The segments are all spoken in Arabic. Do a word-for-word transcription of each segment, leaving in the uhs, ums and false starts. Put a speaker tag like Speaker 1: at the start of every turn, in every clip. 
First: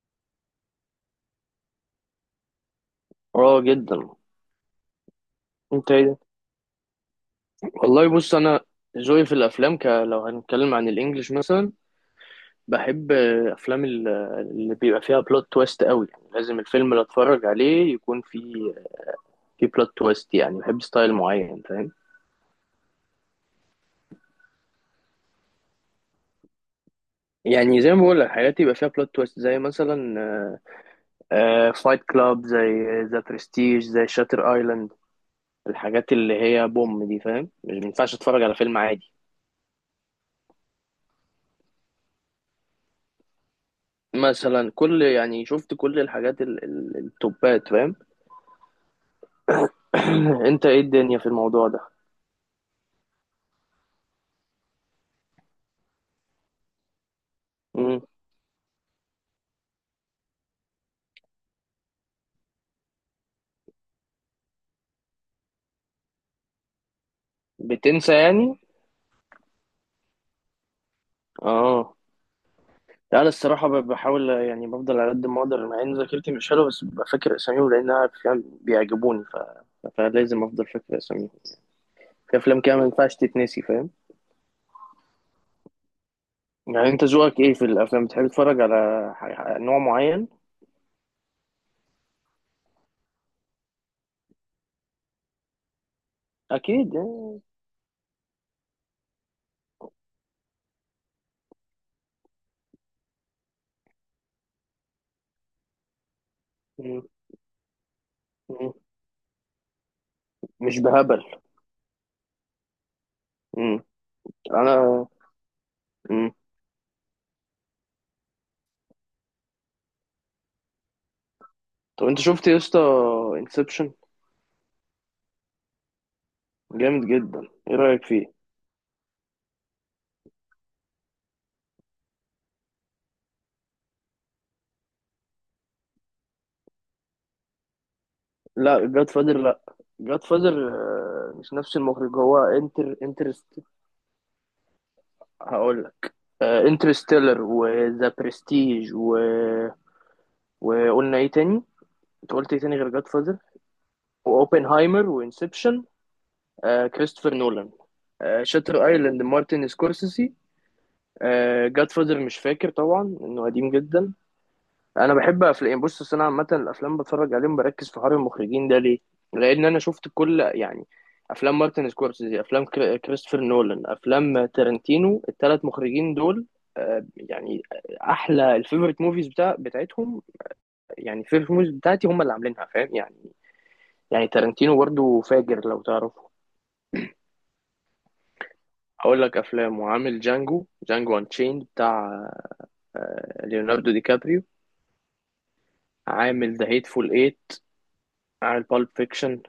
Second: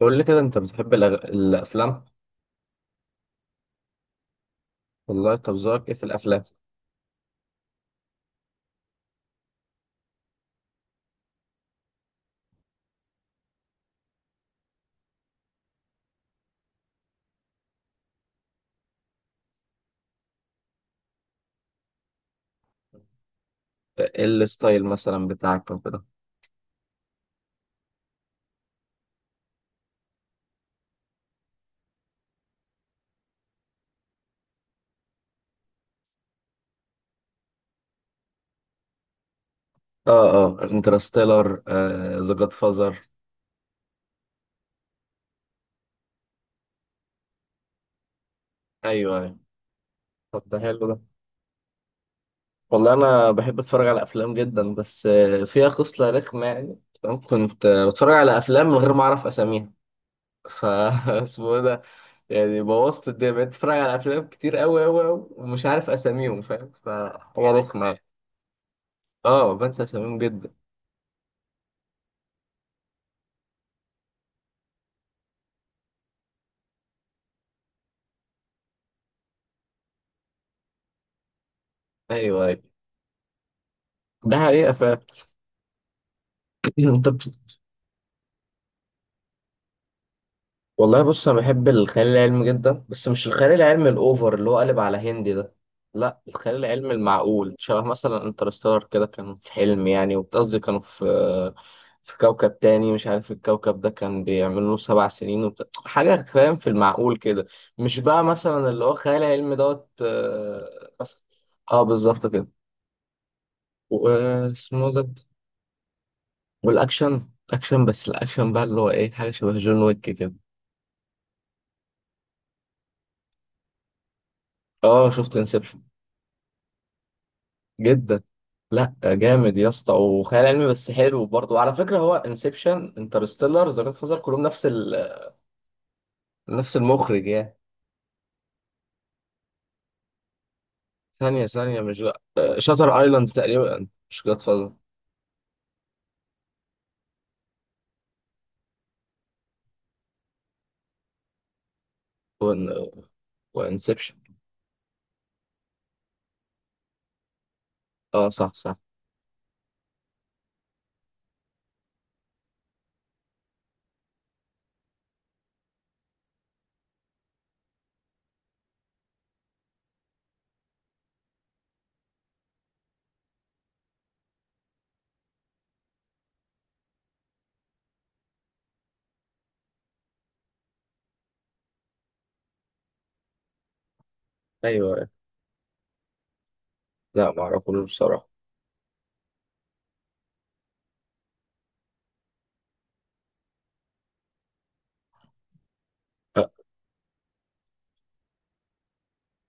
Speaker 1: قول لي كده انت بتحب الأغ... الافلام؟
Speaker 2: اه جدا.
Speaker 1: والله، طب ذوقك
Speaker 2: انت
Speaker 1: ايه في
Speaker 2: ايه ده؟
Speaker 1: الافلام؟
Speaker 2: والله بص، انا ذوقي في الافلام ك... لو هنتكلم عن الانجليش مثلا، بحب آه، افلام ال- اللي بيبقى فيها بلوت تويست قوي. يعني لازم الفيلم اللي اتفرج عليه يكون فيه في بلوت تويست، يعني بحب ستايل معين، فاهم.
Speaker 1: ايه الستايل مثلا بتاعك وكده؟
Speaker 2: يعني زي ما بقول لك، حاجات يبقى فيها بلوت تويست، زي مثلا فايت كلاب، زي ذا برستيج، زي شاتر ايلاند. الحاجات اللي هي بوم دي، فاهم؟ مش ما ينفعش اتفرج على فيلم عادي.
Speaker 1: اه، اه، انترستيلر، ذا جاد فازر.
Speaker 2: مثلا كل، يعني شفت كل الحاجات ال- ال- التوبات، فاهم؟
Speaker 1: ايوه، ايوه. طب ده
Speaker 2: انت ايه
Speaker 1: حلو ده.
Speaker 2: الدنيا في الموضوع ده؟
Speaker 1: والله انا بحب اتفرج على افلام جدا، بس آه، فيها خصله رخمه يعني. تمام؟ كنت آه،
Speaker 2: مم.
Speaker 1: بتفرج على افلام من غير ما اعرف اساميها. فا اسمه إيه ده؟ يعني بوظت الدنيا، بقيت اتفرج على افلام كتير قوي قوي قوي ومش عارف اساميهم فاهم، فحاجه رخمه يعني.
Speaker 2: بتنسى يعني؟
Speaker 1: اه، بنسى اساميهم جدا.
Speaker 2: اه. لا انا الصراحه ب- بحاول، يعني بفضل على قد ما اقدر، مع ان ذاكرتي مش حلوه بس ببقى فاكر اساميهم لانها فعلا بيعجبوني ف... فلازم افضل فاكر اساميهم. في
Speaker 1: ايوه،
Speaker 2: افلام
Speaker 1: ايوه.
Speaker 2: كده ما ينفعش تتنسي، فاهم؟
Speaker 1: ده حقيقة فعلا.
Speaker 2: يعني انت
Speaker 1: طب.
Speaker 2: ذوقك ايه في الافلام؟ بتحب تتفرج على ح- نوع معين؟
Speaker 1: والله، بص، انا بحب الخيال العلمي جدا، بس مش الخيال العلمي الاوفر اللي هو قالب على هندي ده. لا، الخيال العلمي
Speaker 2: اكيد يعني.
Speaker 1: المعقول، شبه مثلا انترستار كده، كان في حلم يعني، وقصدي كانوا في في كوكب تاني، مش عارف الكوكب ده كان بيعملوا له سبع سنين وبتاع حاجة فاهم، في
Speaker 2: مم.
Speaker 1: المعقول كده. مش بقى مثلا
Speaker 2: مم.
Speaker 1: اللي هو خيال علمي دوت
Speaker 2: مش
Speaker 1: آه، مثلا.
Speaker 2: بهبل.
Speaker 1: اه، بالظبط كده.
Speaker 2: مم.
Speaker 1: واسمه ده.
Speaker 2: انا. مم.
Speaker 1: والاكشن اكشن، بس الاكشن بقى اللي هو ايه، حاجة شبه جون ويك كده.
Speaker 2: طب انت شفت يا اسطى انسبشن؟
Speaker 1: اه، شفت انسبشن.
Speaker 2: جامد جدا، ايه رايك
Speaker 1: جدا.
Speaker 2: فيه؟
Speaker 1: لا، جامد يا اسطى، وخيال علمي بس حلو برضه. وعلى فكره، هو انسبشن، انترستيلر، ذا جاد فازر، كلهم نفس ال... نفس المخرج يعني.
Speaker 2: لا جاد فادر لا، جاد فادر
Speaker 1: ثانيه
Speaker 2: مش نفس
Speaker 1: ثانيه، مش
Speaker 2: المخرج.
Speaker 1: لا.
Speaker 2: هو انتر
Speaker 1: شاتر ايلاند
Speaker 2: انترست
Speaker 1: تقريبا، مش جاد فازر.
Speaker 2: هقول لك، انترستيلر وذا برستيج و... وقلنا ايه تاني؟ انت قلت ايه
Speaker 1: وان...
Speaker 2: تاني غير جاد فادر؟
Speaker 1: وانسبشن.
Speaker 2: واوبنهايمر وانسبشن. آه، كريستوفر نولان.
Speaker 1: اه،
Speaker 2: آه،
Speaker 1: صح، صح.
Speaker 2: شاتر ايلاند مارتن سكورسيسي. آه، جاد فادر مش فاكر طبعا انه قديم جدا. انا بحب افلام، بص أصل انا عامه الافلام بتفرج عليهم بركز في حوار المخرجين. ده ليه؟ لان انا شفت كل، يعني افلام مارتن سكورسيزي، افلام كري- كريستوفر نولان، افلام تارنتينو. الثلاث مخرجين دول آه، يعني احلى الفيفوريت موفيز بتاع بتاعتهم، يعني الفيفوريت موفيز بتاعتي هم اللي عاملينها، فاهم؟ يعني يعني تارنتينو
Speaker 1: ايوه، أيوه.
Speaker 2: برضه فاجر لو تعرفه.
Speaker 1: لا ما اعرفوش بصراحه آه،
Speaker 2: اقول لك افلام، وعامل جانجو جانجو انشيند بتاع ليوناردو دي كابريو، عامل ذا هيتفول ايت، عامل بالب فيكشن.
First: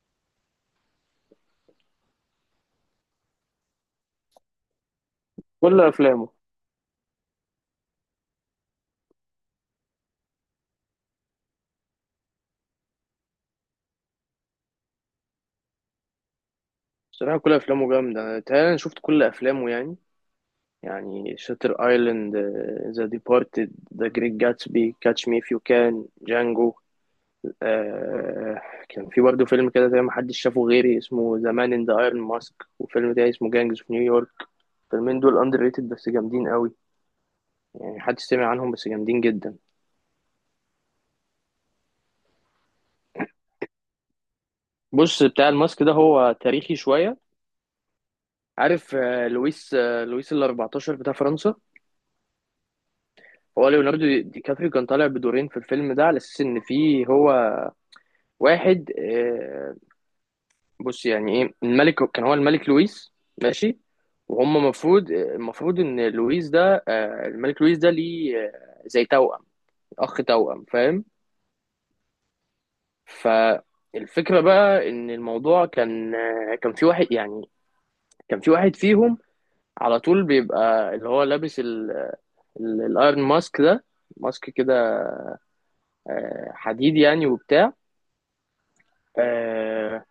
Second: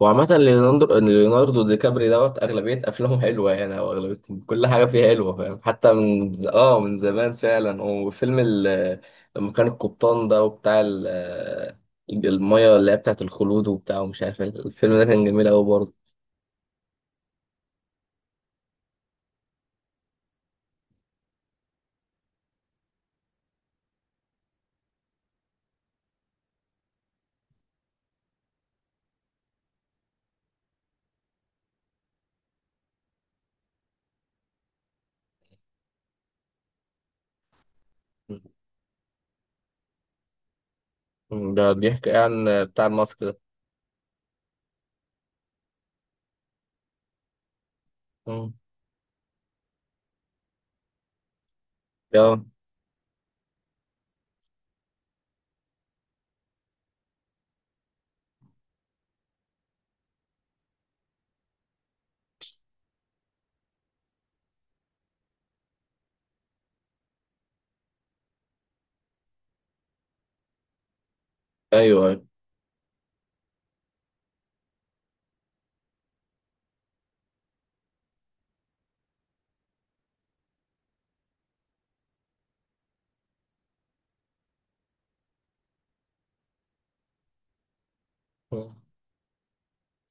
Speaker 1: وعامة ليوناردو، ليوناردو دي كابري دوت أغلبية أفلامه حلوة يعني، أو أغلبية كل حاجة فيها حلوة فاهم،
Speaker 2: كل
Speaker 1: حتى
Speaker 2: افلامه.
Speaker 1: من ز... آه من زمان فعلا، وفيلم ال... لما كان القبطان ده وبتاع ال... المية اللي هي بتاعة الخلود وبتاع ومش عارف إيه. الفيلم ده كان جميل أوي برضه.
Speaker 2: بصراحة كل أفلامه جامدة، تهيألي أنا شفت كل أفلامه يعني. يعني شاتر أيلاند، ذا ديبارتد، ذا جريت جاتسبي، كاتش مي إف يو كان، جانجو. آه، كان في برضه فيلم كده زي ما حدش شافه غيري اسمه ذا مان إن ذا أيرون ماسك، وفيلم تاني اسمه جانجز في نيويورك. الفيلمين دول أندر ريتد بس جامدين قوي، يعني محدش سمع عنهم بس جامدين جدا.
Speaker 1: م. ده بيحكي عن بتاع الماسك ده.
Speaker 2: بص، بتاع الماسك ده هو تاريخي شوية.
Speaker 1: م.
Speaker 2: عارف آه، لويس، آه، لويس ال الرابع عشر بتاع فرنسا.
Speaker 1: آه.
Speaker 2: هو ليوناردو دي دي كابريو كان طالع بدورين في الفيلم ده، على اساس ان فيه هو واحد، آه، بص يعني ايه، الملك كان هو الملك لويس. ماشي. وهم المفروض المفروض ان لويس ده آه، الملك لويس ده ليه آه، زي توأم، اخ توأم، فاهم؟
Speaker 1: أيوه، أيوه.
Speaker 2: فالفكرة بقى ان الموضوع كان، آه، كان في واحد يعني، كان في واحد فيهم على طول بيبقى اللي هو لابس ال- ال- الايرون ماسك ده، ماسك كده آه، حديد يعني، وبتاع
Speaker 1: م.
Speaker 2: آه،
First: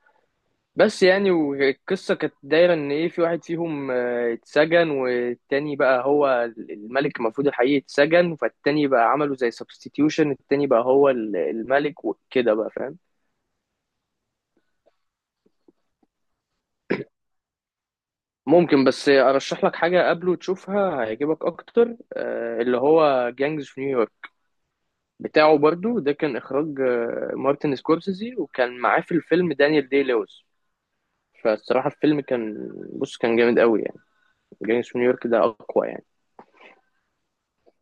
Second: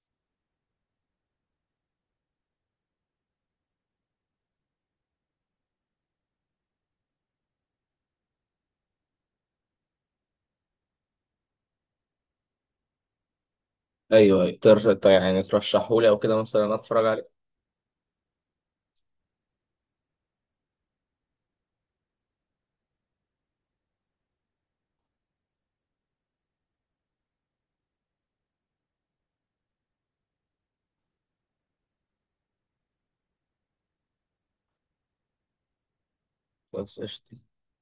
Speaker 2: بس يعني، والقصة كانت دايرة إن إيه، في واحد فيهم آه، اتسجن، والتاني بقى هو الملك المفروض الحقيقي اتسجن، فالتاني بقى عملوا زي سبستيتيوشن، التاني بقى هو ال- الملك وكده بقى، فاهم؟
Speaker 1: أيوه، أيوه، تر... طيب يعني ترشحهولي أو كده مثلا أتفرج عليه.
Speaker 2: ممكن، بس أرشح لك حاجة قبله تشوفها هيعجبك أكتر، آه، اللي هو جانجز في نيويورك بتاعه برضو، ده كان إخراج آه، مارتن سكورسيزي، وكان معاه في الفيلم دانيال دي لويس. فالصراحة الفيلم كان بص كان جامد قوي يعني. جانجز في نيويورك ده أقوى يعني.
Speaker 1: بس قشطة.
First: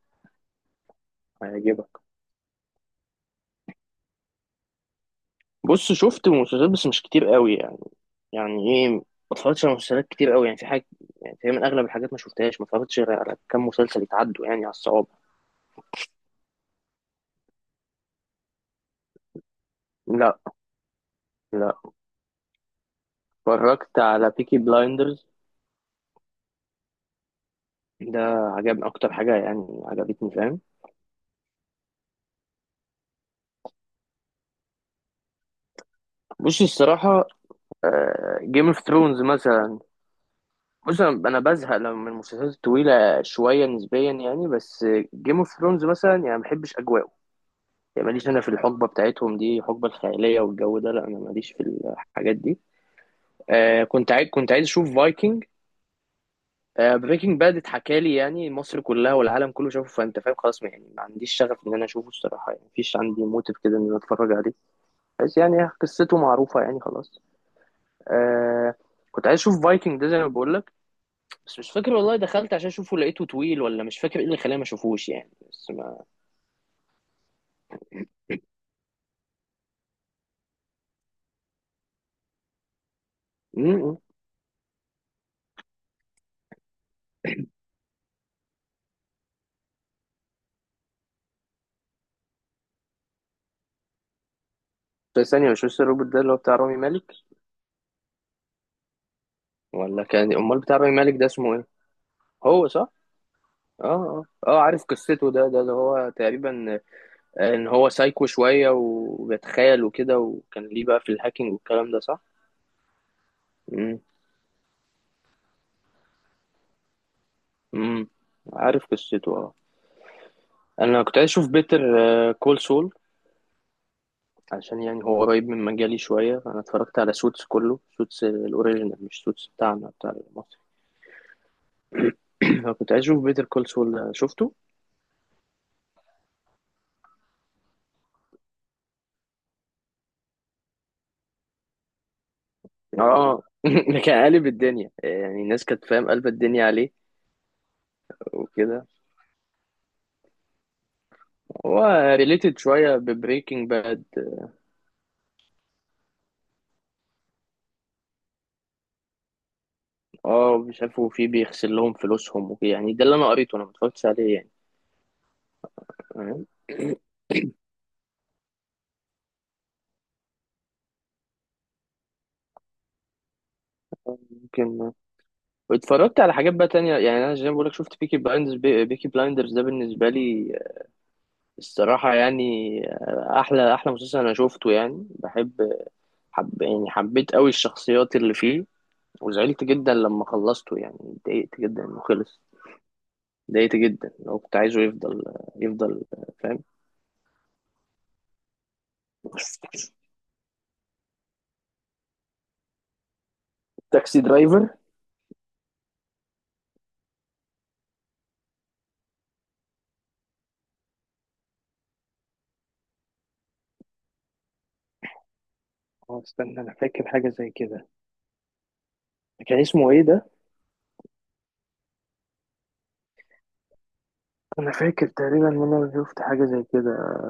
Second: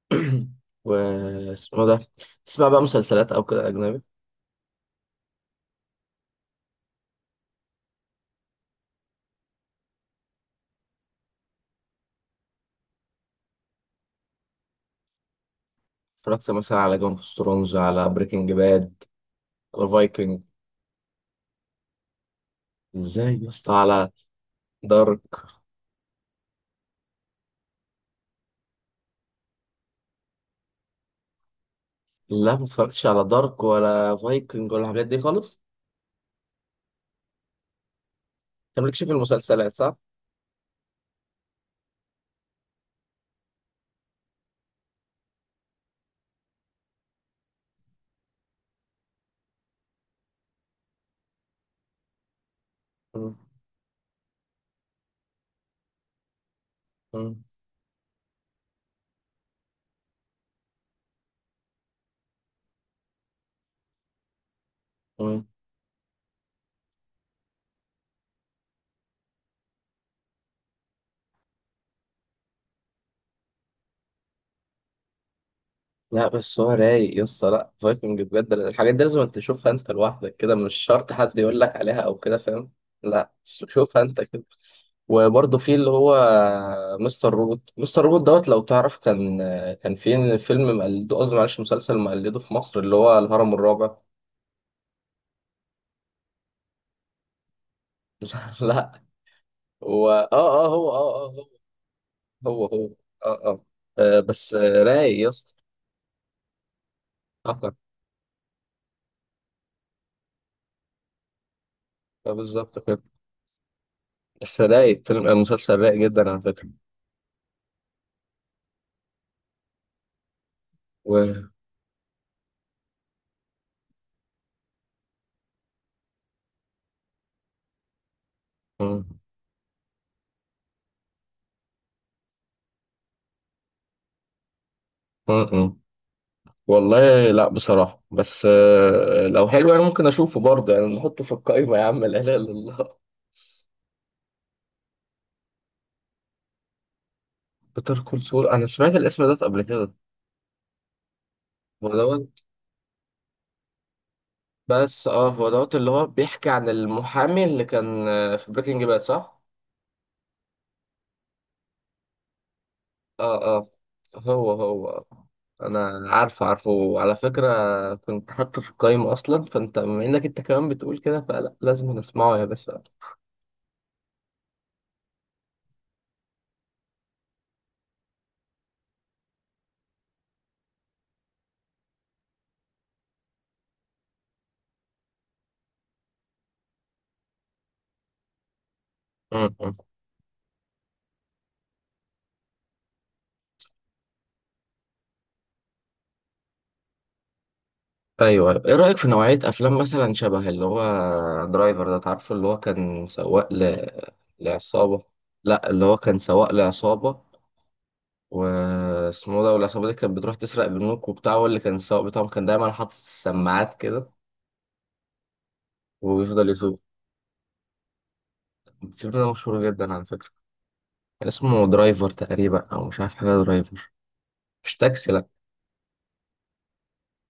Speaker 1: واسمه
Speaker 2: هيعجبك.
Speaker 1: ده. تسمع بقى مسلسلات أو كده أجنبي؟
Speaker 2: بص شفت مسلسلات بس مش كتير قوي يعني. يعني ايه، ما اتفرجتش على مسلسلات كتير قوي يعني، في حاجه، يعني في من اغلب الحاجات ما شفتهاش، ما اتفرجتش غير على كام مسلسل يتعدوا يعني على الصوابع.
Speaker 1: اتفرجت مثلا على جيم اوف ثرونز، على بريكنج باد، على
Speaker 2: لا.
Speaker 1: فايكنج؟
Speaker 2: لا.
Speaker 1: ازاي يا اسطى؟
Speaker 2: اتفرجت
Speaker 1: على
Speaker 2: على بيكي بلايندرز.
Speaker 1: دارك.
Speaker 2: ده عجبني اكتر حاجه، يعني عجبتني، فاهم؟
Speaker 1: لا، ما اتفرجتش على دارك ولا فايكنج ولا الحاجات دي خالص.
Speaker 2: بص الصراحه، جيم اوف
Speaker 1: انت مالكش في
Speaker 2: ثرونز
Speaker 1: المسلسلات،
Speaker 2: مثلا.
Speaker 1: صح؟
Speaker 2: بص انا أنا بزهق لما من المسلسلات الطويله شويه نسبيا يعني بس. جيم اوف ثرونز مثلا يعني ما بحبش اجواءه، يعني ماليش انا في الحقبه بتاعتهم دي، الحقبه الخياليه والجو ده، لا انا ماليش في الحاجات دي.
Speaker 1: مم.
Speaker 2: آه، كنت عايز كنت عايز اشوف فايكنج. آه، بريكنج
Speaker 1: مم.
Speaker 2: باد اتحكى لي يعني مصر كلها والعالم كله شافه، فانت فاهم خلاص، ما- يعني ما عنديش شغف ان انا اشوفه الصراحه يعني، مفيش عندي موتيف كده ان انا اتفرج عليه. بس
Speaker 1: مم.
Speaker 2: يعني قصته معروفه يعني خلاص. آه، كنت عايز اشوف فايكنج ده زي ما بقول لك، بس مش فاكر والله، دخلت عشان اشوفه لقيته طويل، ولا مش فاكر ايه اللي خلاني ما اشوفوش يعني، بس ما
Speaker 1: لا، بس هو رايق يا اسطى. لا، فايكنج بجد الحاجات دي لازم انت تشوفها انت لوحدك كده، مش شرط حد يقول لك عليها او كده فاهم؟ لا، بس
Speaker 2: م- م.
Speaker 1: شوفها انت كده. وبرضه في اللي هو مستر روبوت، مستر روبوت دوت لو تعرف كان كان في فيلم مقلده، قصدي معلش مسلسل مقلده في مصر اللي هو الهرم الرابع.
Speaker 2: بس ثانيه، مش مستر روبوت ده اللي هو بتاع رامي مالك؟
Speaker 1: لا، لا.
Speaker 2: ولا
Speaker 1: هو، اه.
Speaker 2: كان امال
Speaker 1: اه،
Speaker 2: بتاع
Speaker 1: هو،
Speaker 2: رامي مالك ده
Speaker 1: اه، اه.
Speaker 2: اسمه ايه؟
Speaker 1: هو،
Speaker 2: هو
Speaker 1: هو، هو.
Speaker 2: صح.
Speaker 1: اه، اه.
Speaker 2: اه
Speaker 1: آه،
Speaker 2: اه
Speaker 1: بس
Speaker 2: اه،
Speaker 1: آه،
Speaker 2: عارف
Speaker 1: رايق يا
Speaker 2: قصته. ده
Speaker 1: اسطى.
Speaker 2: ده اللي هو تقريبا
Speaker 1: آه،
Speaker 2: ان
Speaker 1: آه.
Speaker 2: هو سايكو شويه وبيتخيل وكده، وكان ليه بقى في الهاكينج والكلام ده، صح.
Speaker 1: آه، بالظبط كده.
Speaker 2: امم
Speaker 1: بس رايق فيلم آه، مسلسل رايق جدا على فكرة.
Speaker 2: امم عارف قصته اه. انا كنت عايز
Speaker 1: و...
Speaker 2: اشوف بيتر كول سول، عشان يعني هو قريب من مجالي شويه. انا اتفرجت على سوتس كله، سوتس
Speaker 1: م-.
Speaker 2: الاوريجينال مش سوتس بتاعنا بتاع مصر. انا كنت عايز اشوف بيتر كول سول شفته.
Speaker 1: م-. م. والله لا بصراحة، بس آه، لو حلو انا ممكن اشوفه برضه يعني، نحطه في القائمة. يا عم لا اله الا الله.
Speaker 2: اه ده كان قالب الدنيا، يعني الناس كانت، فاهم؟ قلب الدنيا عليه
Speaker 1: بيتر كول سول، انا
Speaker 2: وكده.
Speaker 1: سمعت الاسم ده قبل كده.
Speaker 2: هو
Speaker 1: هو دوت.
Speaker 2: ريليتد شويه ببريكنج باد.
Speaker 1: بس اه هو دوت اللي هو بيحكي عن المحامي اللي كان آه، في بريكنج باد، صح؟
Speaker 2: اه مش عارف، وفي بيغسل لهم فلوسهم وكده يعني، ده اللي انا
Speaker 1: اه،
Speaker 2: قريته، انا
Speaker 1: اه.
Speaker 2: ما اتفرجتش عليه يعني.
Speaker 1: هو، هو. انا عارفه،
Speaker 2: تمام؟
Speaker 1: عارفه على فكره، كنت حاطه في القايمه اصلا. فانت بما انك انت كمان بتقول كده، فلا لازم نسمعه يا باشا.
Speaker 2: ممكن. واتفرجت على حاجات بقى تانية يعني. انا زي ما بقولك شفت بيكي بلايندرز، بي... بيكي بلايندرز ده بالنسبة لي الصراحة يعني آه، احلى احلى مسلسل انا شفته، يعني بحب حب... يعني حبيت قوي الشخصيات اللي فيه،
Speaker 1: م-.
Speaker 2: وزعلت
Speaker 1: م.
Speaker 2: جدا لما خلصته يعني، اتضايقت جدا انه خلص. اتضايقت جدا، لو كنت عايزه يفضل، يفضل، فاهم؟
Speaker 1: ايوه، أيوة. ايه رايك في نوعيه افلام مثلا شبه اللي هو درايفر، ده تعرفه، اللي هو كان سواق ل...
Speaker 2: تاكسي درايفر.
Speaker 1: لعصابه. لا، اللي هو كان سواق لعصابه. واسمه ده، والعصابة دي كانت بتروح تسرق بنوك وبتاع، واللي كان السواق بتاعهم كان دايما حاطط السماعات كده
Speaker 2: اه
Speaker 1: وبيفضل
Speaker 2: استنى انا
Speaker 1: يسوق.
Speaker 2: فاكر حاجة زي كده.
Speaker 1: الفيلم ده
Speaker 2: كان
Speaker 1: مشهور
Speaker 2: اسمه
Speaker 1: جدا
Speaker 2: ايه
Speaker 1: على فكرة.
Speaker 2: ده؟
Speaker 1: كان اسمه درايفر تقريبا، أو مش عارف، حاجة درايفر،
Speaker 2: انا
Speaker 1: مش
Speaker 2: فاكر
Speaker 1: تاكسي لأ.
Speaker 2: تقريبا ان انا شفت حاجه زي كده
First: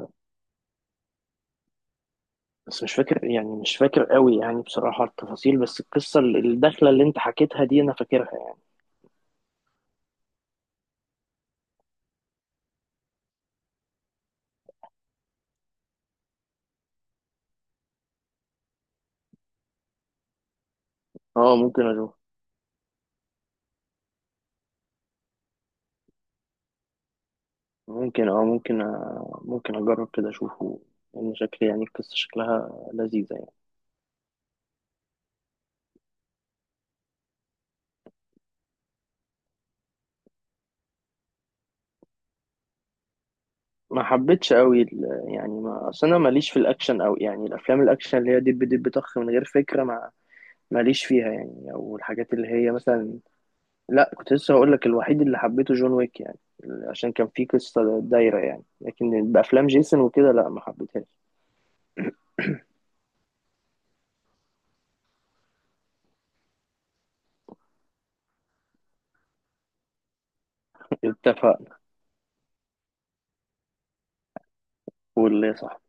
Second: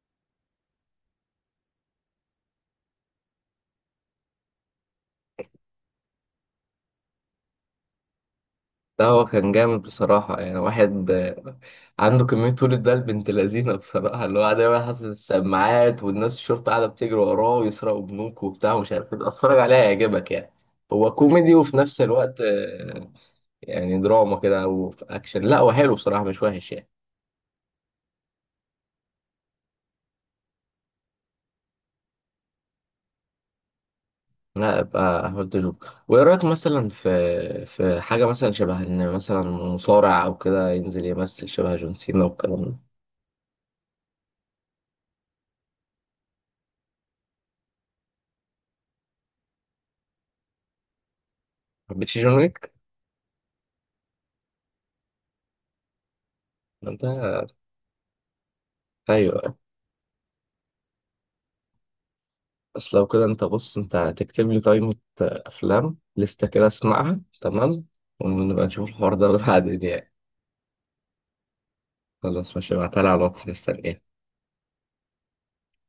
Speaker 2: بس مش فاكر يعني، مش فاكر قوي يعني بصراحه التفاصيل، بس القصه الداخله اللي انت حكيتها دي انا فاكرها يعني.
Speaker 1: ده هو كان جامد بصراحة، يعني واحد آه، عنده كمية طولة، ده بنت لذينة بصراحة، اللي هو دايما حاطط السماعات والناس الشرطة قاعدة بتجري وراه ويسرقوا بنوك وبتاع ومش عارف ايه. اتفرج عليها هيعجبك يعني. هو كوميدي
Speaker 2: اه
Speaker 1: وفي
Speaker 2: ممكن
Speaker 1: نفس
Speaker 2: اشوف.
Speaker 1: الوقت يعني دراما كده، او في اكشن. لا، هو حلو بصراحه، مش وحش يعني.
Speaker 2: ممكن اه، ممكن أ... ممكن اجرب كده اشوفه، لان شكل، يعني القصه شكلها لذيذه يعني.
Speaker 1: لا، ابقى هولد اشوف. وايه رايك مثلا في في حاجه مثلا شبه ان مثلا مصارع او كده ينزل يمثل شبه جون سينا والكلام ده؟ ما
Speaker 2: ما حبيتش قوي ال... يعني ما اصل انا ماليش في الاكشن قوي يعني، الافلام الاكشن اللي هي دب دب طخ من غير فكره، ما ماليش فيها يعني، او
Speaker 1: حبيتش
Speaker 2: الحاجات
Speaker 1: جون
Speaker 2: اللي هي
Speaker 1: ويك
Speaker 2: مثلا. لا كنت لسه هقول لك، الوحيد اللي حبيته جون ويك يعني، عشان كان فيه
Speaker 1: ده؟
Speaker 2: قصة دايرة يعني، لكن
Speaker 1: ايوه.
Speaker 2: بأفلام جيسون وكده لا ما حبيتهاش.
Speaker 1: بس لو كده، انت بص، انت هتكتب لي قائمه افلام، لسته كده اسمعها، تمام؟ ونبقى نشوف الحوار ده بعدين يعني.
Speaker 2: اتفقنا.
Speaker 1: خلاص، ماشي، ابعتها لي على الواتس، مستنيك.
Speaker 2: واللي صح.